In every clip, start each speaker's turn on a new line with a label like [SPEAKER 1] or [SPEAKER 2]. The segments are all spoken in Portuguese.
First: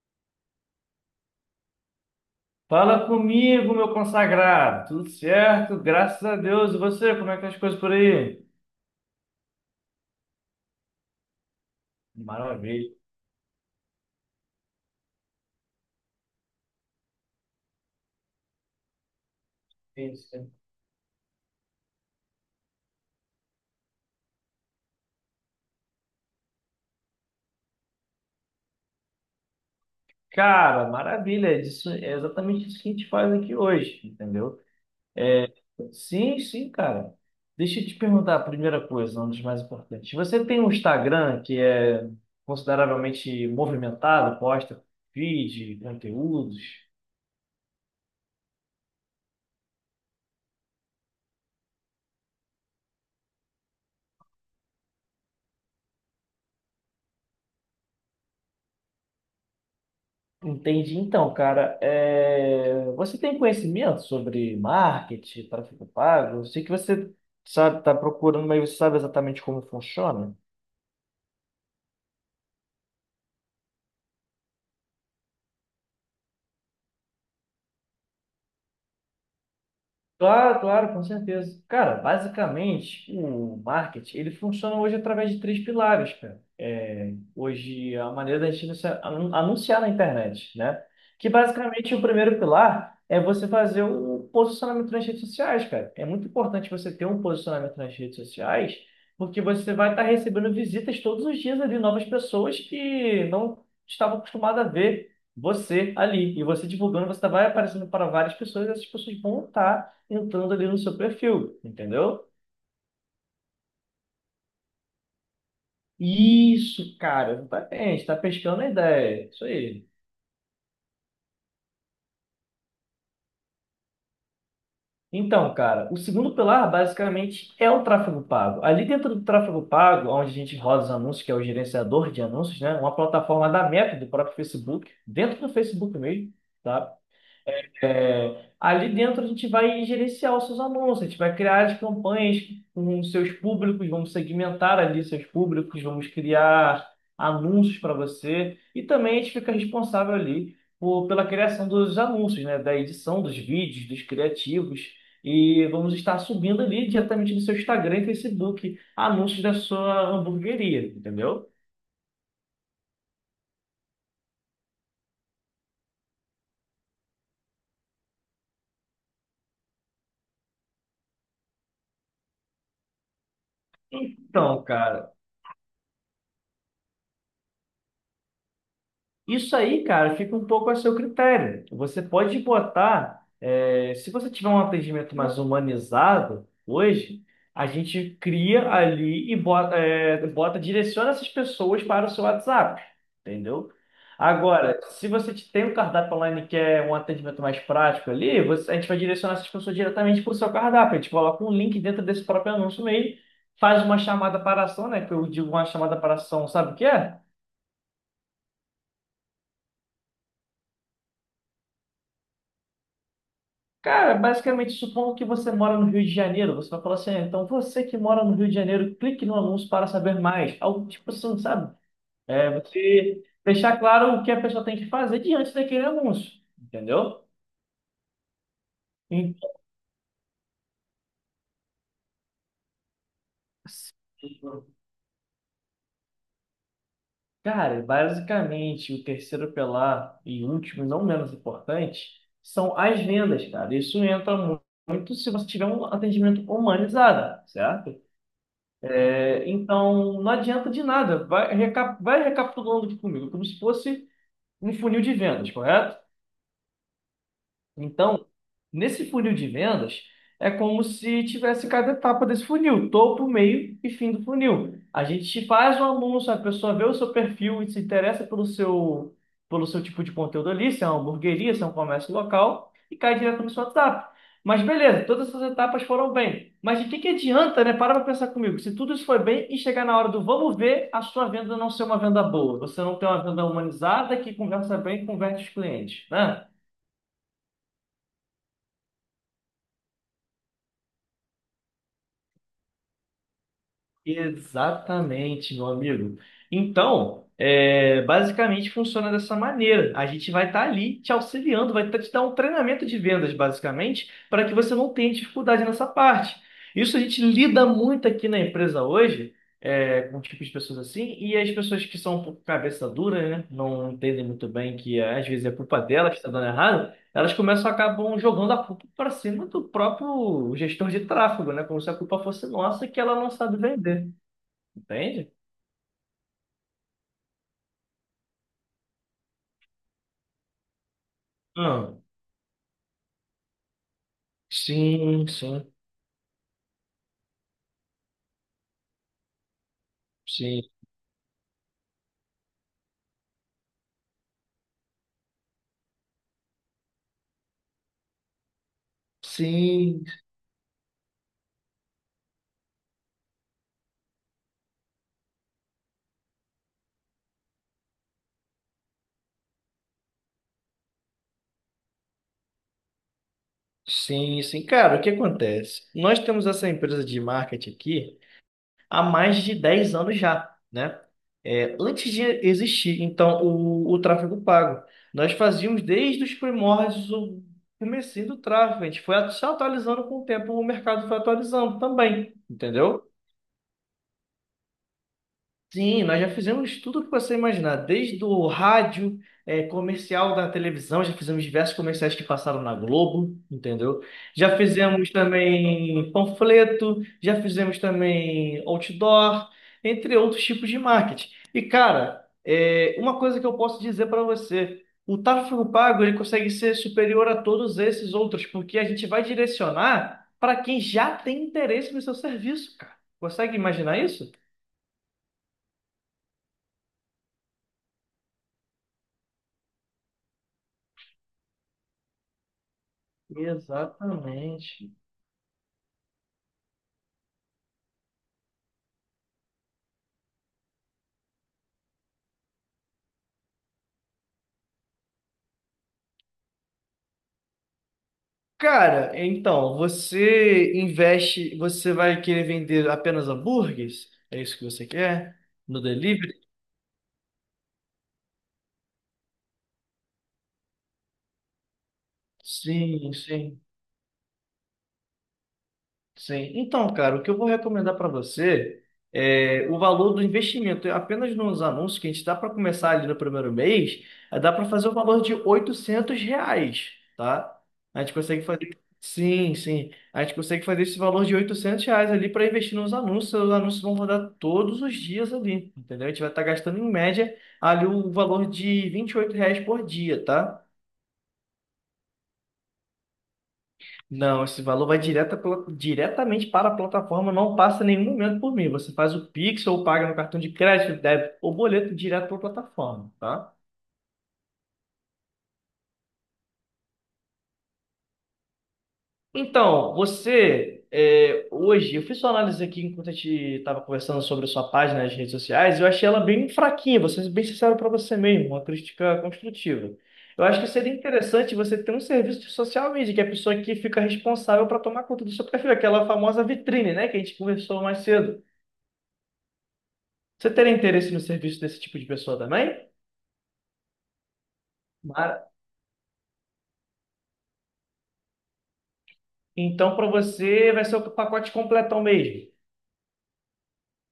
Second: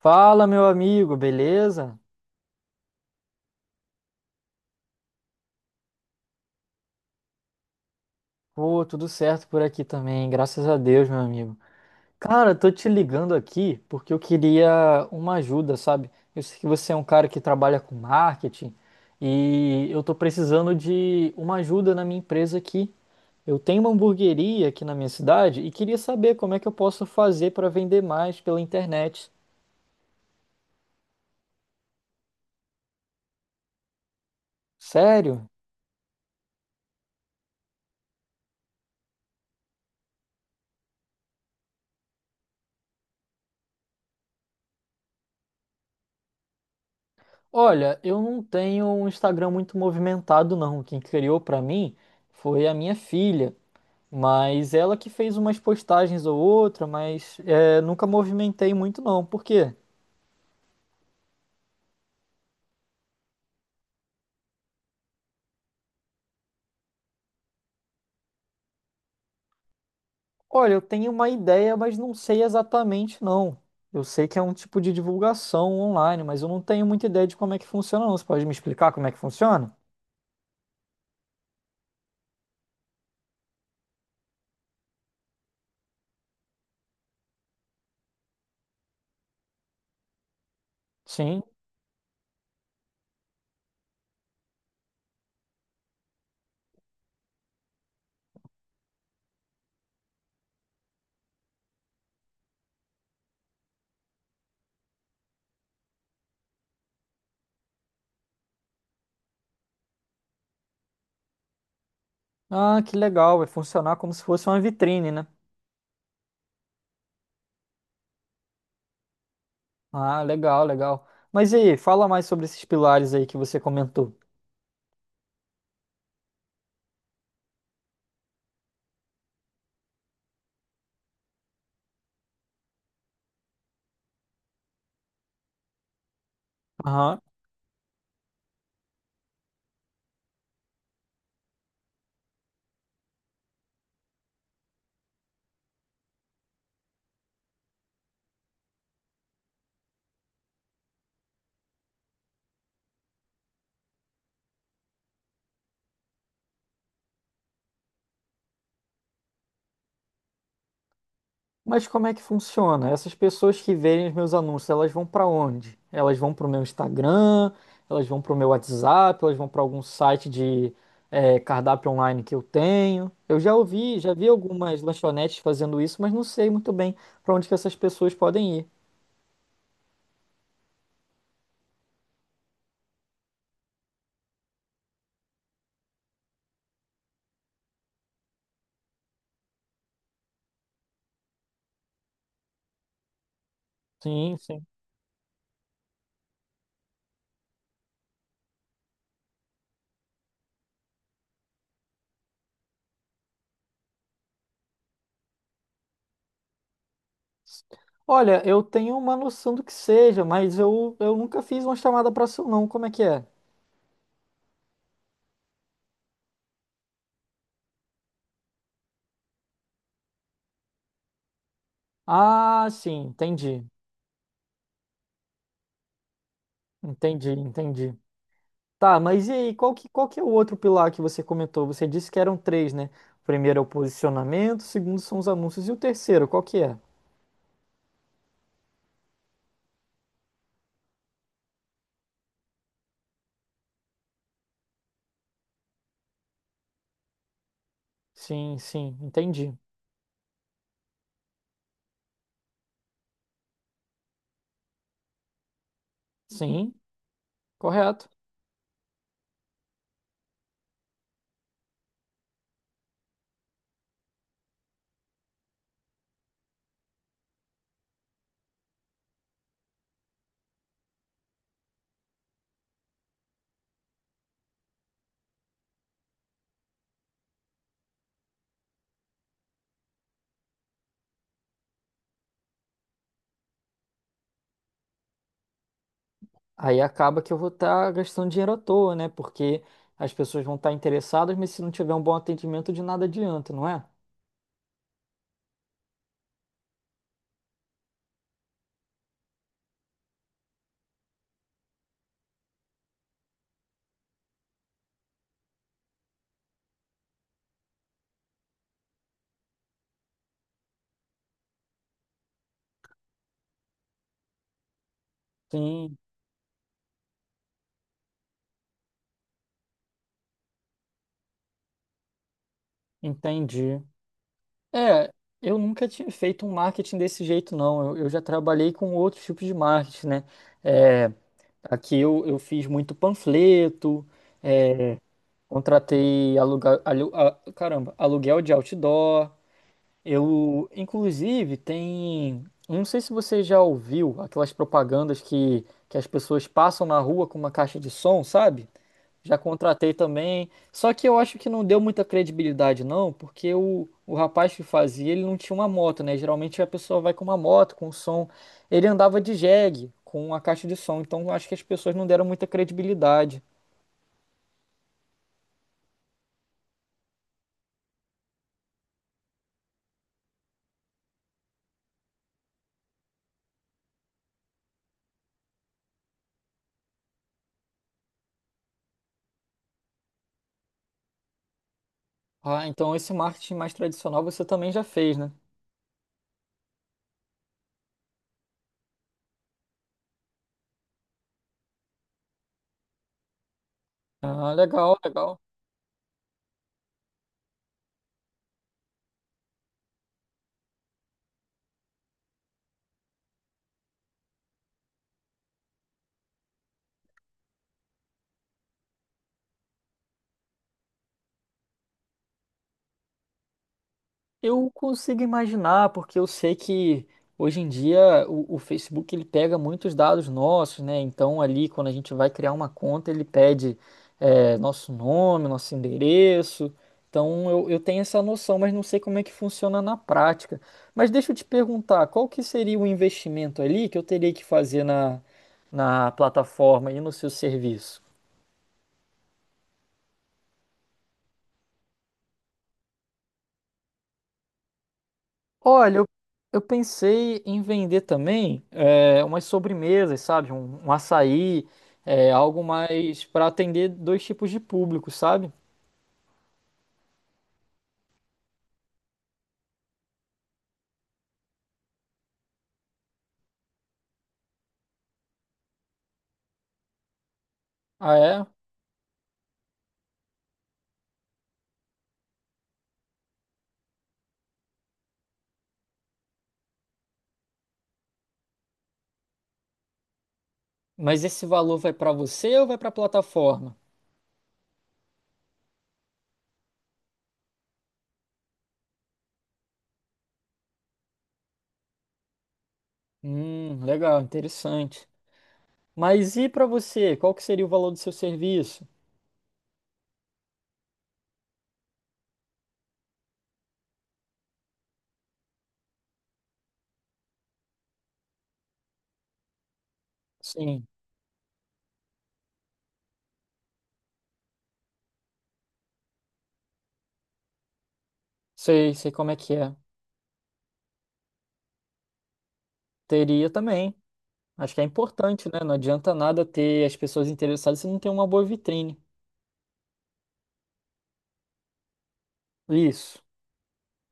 [SPEAKER 1] Fala, meu amigo, beleza?
[SPEAKER 2] Fala comigo, meu consagrado. Tudo certo? Graças a Deus. E você, como é que tá as coisas por aí?
[SPEAKER 1] Pô, tudo certo por aqui também, graças a Deus, meu amigo. Cara, eu tô te
[SPEAKER 2] Maravilha.
[SPEAKER 1] ligando aqui porque eu queria uma ajuda, sabe? Eu sei que você é um cara que trabalha com marketing e eu tô
[SPEAKER 2] Isso.
[SPEAKER 1] precisando de uma ajuda na minha empresa aqui. Eu tenho uma hamburgueria aqui na minha cidade e queria saber como é que eu posso fazer para vender mais pela internet.
[SPEAKER 2] Cara, maravilha. Isso é exatamente isso que a gente faz aqui hoje, entendeu? É,
[SPEAKER 1] Sério?
[SPEAKER 2] sim, sim, cara. Deixa eu te perguntar a primeira coisa, uma das mais importantes. Você tem um Instagram que é consideravelmente movimentado, posta feed, conteúdos?
[SPEAKER 1] Olha, eu não tenho um Instagram muito movimentado, não. Quem criou pra mim foi a minha filha. Mas ela que fez umas postagens ou outra, mas nunca movimentei muito não. Por quê?
[SPEAKER 2] Entendi. Então, cara, você tem conhecimento sobre marketing, tráfego pago? Eu sei que você sabe, está procurando, mas você sabe exatamente como funciona?
[SPEAKER 1] Olha, eu tenho uma ideia, mas não sei exatamente não. Eu sei que é um tipo de divulgação online, mas eu não tenho muita ideia de como é que funciona não. Você pode me explicar como é que funciona?
[SPEAKER 2] Claro, claro, com certeza. Cara, basicamente, o marketing, ele funciona hoje através de três pilares, cara. É, hoje, a maneira da gente anunciar na internet, né? Que
[SPEAKER 1] Sim.
[SPEAKER 2] basicamente o primeiro pilar é você fazer um posicionamento nas redes sociais, cara. É muito importante você ter um posicionamento nas redes sociais, porque você vai estar recebendo visitas todos os dias ali, novas pessoas que não estavam acostumadas a ver você ali. E você divulgando, você vai aparecendo para várias pessoas, e essas pessoas vão estar entrando ali no seu perfil, entendeu?
[SPEAKER 1] Ah, que legal. Vai funcionar como se fosse uma vitrine, né?
[SPEAKER 2] Isso, cara, exatamente, tá pescando a ideia, isso aí.
[SPEAKER 1] Ah, legal, legal. Mas e aí, fala mais sobre esses pilares aí que você comentou.
[SPEAKER 2] Então, cara, o segundo pilar basicamente é o tráfego pago. Ali dentro do tráfego pago, onde a gente roda os anúncios, que é o gerenciador de anúncios, né? Uma plataforma da Meta, do próprio Facebook, dentro do Facebook mesmo, tá?
[SPEAKER 1] Aham.
[SPEAKER 2] É, ali dentro a gente vai gerenciar os seus anúncios, a gente vai criar as campanhas com os seus públicos, vamos segmentar ali seus públicos, vamos criar anúncios para você e também a gente fica responsável ali por, pela criação dos anúncios, né, da edição dos vídeos, dos criativos e vamos estar subindo ali diretamente no seu Instagram e Facebook anúncios da sua hamburgueria, entendeu?
[SPEAKER 1] Mas como é que funciona? Essas pessoas que verem os meus anúncios, elas vão para onde? Elas vão para o meu Instagram, elas vão para o meu WhatsApp, elas vão para algum site de cardápio online que eu tenho. Eu já ouvi, já vi
[SPEAKER 2] Então,
[SPEAKER 1] algumas
[SPEAKER 2] cara.
[SPEAKER 1] lanchonetes fazendo isso, mas não sei muito bem para onde que essas pessoas podem ir.
[SPEAKER 2] Isso aí, cara, fica um pouco a seu critério. Você pode botar, se você tiver um atendimento mais humanizado hoje, a gente cria ali e direciona essas pessoas para o seu WhatsApp, entendeu?
[SPEAKER 1] Sim, sim.
[SPEAKER 2] Agora, se você te- tem um cardápio online que é um atendimento mais prático ali, a gente vai direcionar essas pessoas diretamente para o seu cardápio. A gente coloca um link dentro desse próprio anúncio mesmo, faz uma chamada para ação, né? Que eu digo uma chamada para ação, sabe o que é?
[SPEAKER 1] Olha, eu tenho uma noção do que seja, mas eu nunca fiz uma chamada para seu não. Como é que é?
[SPEAKER 2] Cara, basicamente, supondo que você mora no Rio de Janeiro, você vai falar assim, "Ah, então você que mora no Rio de Janeiro, clique no anúncio para saber mais." Algo tipo assim, sabe? É,
[SPEAKER 1] Ah, sim,
[SPEAKER 2] você
[SPEAKER 1] entendi.
[SPEAKER 2] deixar claro o que a pessoa tem que fazer diante daquele anúncio, entendeu?
[SPEAKER 1] Entendi, entendi. Tá, mas e
[SPEAKER 2] Então,
[SPEAKER 1] aí, qual que é o outro pilar que você comentou? Você disse que eram três, né? O primeiro é o posicionamento, o segundo são os anúncios e o terceiro, qual que é?
[SPEAKER 2] cara, basicamente, o terceiro pilar e último, e não menos importante, são as vendas, cara. Muito se você tiver um atendimento humanizado, certo?
[SPEAKER 1] Sim, sim, entendi.
[SPEAKER 2] Então, não adianta de nada. Vai recapitulando aqui comigo, como se fosse um funil de vendas, correto?
[SPEAKER 1] Sim, correto.
[SPEAKER 2] Então, nesse funil de vendas, é como se tivesse cada etapa desse funil, topo, meio e fim do funil. A gente faz um anúncio, a pessoa vê o seu perfil e se interessa pelo seu tipo de conteúdo ali, se é uma hamburgueria, se é um comércio local, e cai direto no seu WhatsApp. Mas beleza, todas essas etapas foram bem. Mas de que adianta, né? Para pensar comigo. Se tudo isso foi bem e chegar na hora do vamos ver, a sua venda não ser uma venda boa. Você não tem uma venda humanizada que conversa bem e converte os clientes, né?
[SPEAKER 1] Aí acaba que eu vou estar gastando dinheiro à toa, né? Porque as pessoas vão estar interessadas, mas se não tiver um bom atendimento, de nada adianta, não é?
[SPEAKER 2] Exatamente, meu amigo. Então, basicamente funciona dessa maneira. A gente vai estar ali te auxiliando, te dar um treinamento de vendas, basicamente, para que você não tenha dificuldade nessa parte. Isso a gente lida muito aqui na empresa hoje, com tipos de pessoas assim, e as pessoas que são um pouco cabeça dura, né? Não entendem muito bem que às vezes é culpa
[SPEAKER 1] Sim,
[SPEAKER 2] dela que está dando errado. Elas começam acabam jogando a culpa para cima do próprio gestor de tráfego, né? Como se a culpa fosse nossa que ela não sabe
[SPEAKER 1] entendi.
[SPEAKER 2] vender,
[SPEAKER 1] É,
[SPEAKER 2] entende?
[SPEAKER 1] eu nunca tinha feito um marketing desse jeito, não. Eu já trabalhei com outros tipos de marketing, né? É, aqui
[SPEAKER 2] Hum.
[SPEAKER 1] eu fiz muito panfleto.
[SPEAKER 2] Sim, sim,
[SPEAKER 1] Contratei caramba, aluguel de outdoor.
[SPEAKER 2] sim.
[SPEAKER 1] Eu, inclusive, tem. Eu Não sei se você já ouviu aquelas propagandas que as pessoas passam na rua com uma caixa de som, sabe? Já contratei
[SPEAKER 2] Sim,
[SPEAKER 1] também. Só que eu acho que não deu muita credibilidade, não, porque o rapaz que fazia, ele não tinha uma moto, né? Geralmente a pessoa vai com uma moto, com um som. Ele andava de jegue, com a caixa de som. Então eu acho que as pessoas não deram muita credibilidade.
[SPEAKER 2] sim, sim. Cara, o que acontece? Nós temos essa empresa de marketing aqui há mais de 10 anos já, né? É, antes de existir, então, o tráfego pago. Nós fazíamos desde os primórdios o comecinho do tráfego. A gente foi se atualizando com o tempo, o mercado foi atualizando também,
[SPEAKER 1] Ah, então
[SPEAKER 2] entendeu?
[SPEAKER 1] esse marketing mais tradicional você também já fez, né?
[SPEAKER 2] Sim, nós já fizemos tudo que você imaginar, desde o rádio, comercial da televisão, já fizemos diversos comerciais que passaram na Globo, entendeu?
[SPEAKER 1] Ah,
[SPEAKER 2] Já
[SPEAKER 1] legal,
[SPEAKER 2] fizemos
[SPEAKER 1] legal.
[SPEAKER 2] também panfleto, já fizemos também outdoor, entre outros tipos de marketing. E, cara, uma coisa que eu posso dizer para você, o tráfego pago ele consegue ser superior a todos esses outros, porque a gente vai direcionar para quem já tem interesse no seu serviço, cara. Consegue imaginar isso?
[SPEAKER 1] Eu consigo imaginar, porque eu sei que hoje em dia o Facebook ele pega muitos dados nossos, né? Então ali quando a gente vai criar uma conta, ele pede nosso
[SPEAKER 2] Exatamente.
[SPEAKER 1] nome, nosso endereço. Então eu tenho essa noção, mas não sei como é que funciona na prática. Mas deixa eu te perguntar, qual que seria o investimento ali que eu teria que fazer na plataforma e no seu serviço?
[SPEAKER 2] Cara, então, você investe, você vai querer vender apenas hambúrgueres? É isso que você quer? No
[SPEAKER 1] Olha, eu,
[SPEAKER 2] delivery?
[SPEAKER 1] eu pensei em vender também umas sobremesas, sabe? Um açaí, algo
[SPEAKER 2] Sim,
[SPEAKER 1] mais para
[SPEAKER 2] sim.
[SPEAKER 1] atender dois tipos de público, sabe?
[SPEAKER 2] Sim. Então, cara, o que eu vou recomendar para você é o valor do investimento. Apenas nos anúncios que a gente dá para começar ali no primeiro mês, dá para fazer o valor de R$ 800, tá? A gente
[SPEAKER 1] Ah,
[SPEAKER 2] consegue
[SPEAKER 1] é?
[SPEAKER 2] fazer. Sim, sim. A gente consegue fazer esse valor de R$ 800 ali para investir nos anúncios. Os anúncios vão rodar todos os dias ali, entendeu? A gente vai estar gastando em média ali o valor de R$ 28 por dia, tá?
[SPEAKER 1] Mas esse valor vai para você ou vai para a plataforma?
[SPEAKER 2] Não, esse valor vai direta pela- diretamente para a plataforma, não passa em nenhum momento por mim. Você faz o Pix ou paga no cartão de crédito, débito ou boleto direto para a plataforma, tá?
[SPEAKER 1] Legal, interessante. Mas e para você? Qual que seria o valor do seu serviço?
[SPEAKER 2] Então, hoje, eu fiz sua análise aqui enquanto a gente estava conversando sobre a sua página nas redes sociais, eu achei ela bem fraquinha, vou ser bem sincero para você mesmo, uma crítica construtiva. Eu acho que
[SPEAKER 1] Sim,
[SPEAKER 2] seria interessante você ter um serviço de social media, que é a pessoa que fica responsável para tomar conta do seu perfil, aquela famosa vitrine, né, que a gente conversou mais cedo.
[SPEAKER 1] sei, sei como é que é.
[SPEAKER 2] Você teria interesse no serviço desse tipo de pessoa também?
[SPEAKER 1] Teria também. Acho que é importante,
[SPEAKER 2] Mara-
[SPEAKER 1] né? Não adianta nada ter as pessoas interessadas se não tem uma boa vitrine.
[SPEAKER 2] Então, para você, vai ser o pacote completão mesmo.
[SPEAKER 1] Isso.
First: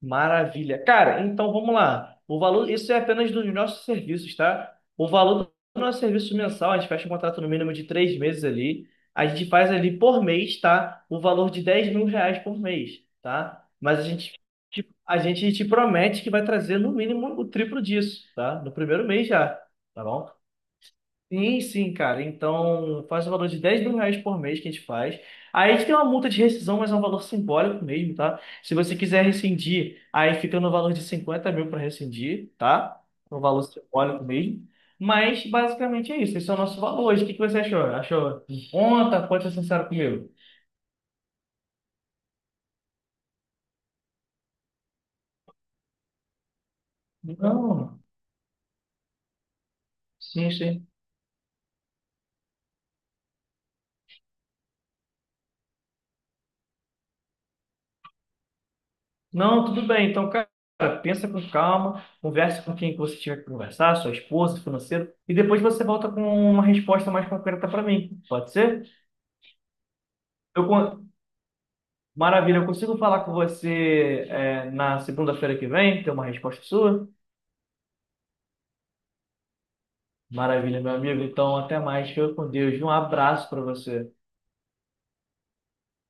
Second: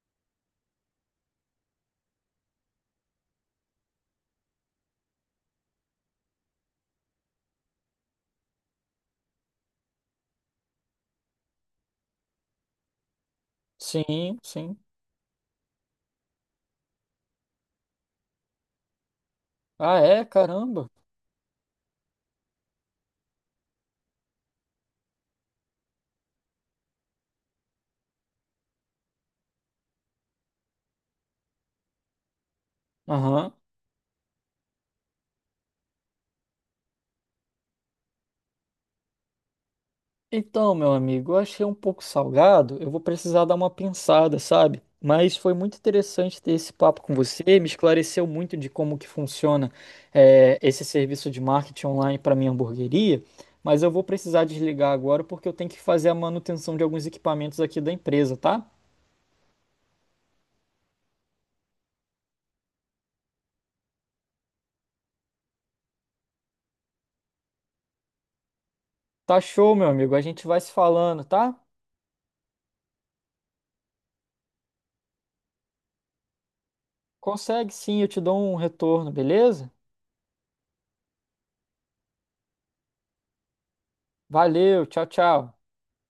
[SPEAKER 2] Maravilha. Cara, então vamos lá. O valor, isso é apenas dos nossos serviços, tá? O valor do nosso serviço mensal, a gente fecha um contrato no mínimo de 3 meses ali. A gente faz ali por mês, tá? O valor de R$ 10.000 por mês, tá? Mas a gente,
[SPEAKER 1] Sim, sim.
[SPEAKER 2] a gente te promete que vai trazer no mínimo o triplo disso, tá? No primeiro mês já,
[SPEAKER 1] Ah,
[SPEAKER 2] tá
[SPEAKER 1] é?
[SPEAKER 2] bom?
[SPEAKER 1] Caramba.
[SPEAKER 2] Sim, sim, cara. Então, faz o valor de R$ 10.000 por mês que a gente faz. Aí a gente tem uma multa de rescisão, mas é um valor simbólico mesmo, tá? Se você quiser rescindir, aí fica no valor de 50 mil para rescindir, tá? Um
[SPEAKER 1] Aham.
[SPEAKER 2] valor simbólico mesmo. Mas, basicamente, é isso. Esse é o nosso valor hoje. O que que você achou? Achou em conta? Pode ser sincero comigo.
[SPEAKER 1] Então, meu amigo, eu achei um pouco salgado. Eu vou precisar dar uma pensada, sabe? Mas foi muito interessante ter esse papo com você. Me
[SPEAKER 2] Não.
[SPEAKER 1] esclareceu muito de como que funciona,
[SPEAKER 2] Sim,
[SPEAKER 1] esse
[SPEAKER 2] sim.
[SPEAKER 1] serviço de marketing online para minha hamburgueria. Mas eu vou precisar desligar agora porque eu tenho que fazer a manutenção de alguns equipamentos aqui da empresa, tá?
[SPEAKER 2] Não, tudo bem. Então, cara, pensa com calma, converse com quem que você tiver que conversar, sua esposa, financeiro, e depois você volta com uma resposta mais concreta para mim. Pode ser?
[SPEAKER 1] Tá show, meu amigo. A gente vai
[SPEAKER 2] Eu,
[SPEAKER 1] se
[SPEAKER 2] con-
[SPEAKER 1] falando, tá?
[SPEAKER 2] Maravilha, eu consigo falar com você na segunda-feira que vem, ter uma resposta sua?
[SPEAKER 1] Consegue sim, eu te dou um retorno, beleza?
[SPEAKER 2] Maravilha, meu amigo. Então, até mais. Fica com Deus. Um abraço para você.
[SPEAKER 1] Valeu, tchau, tchau.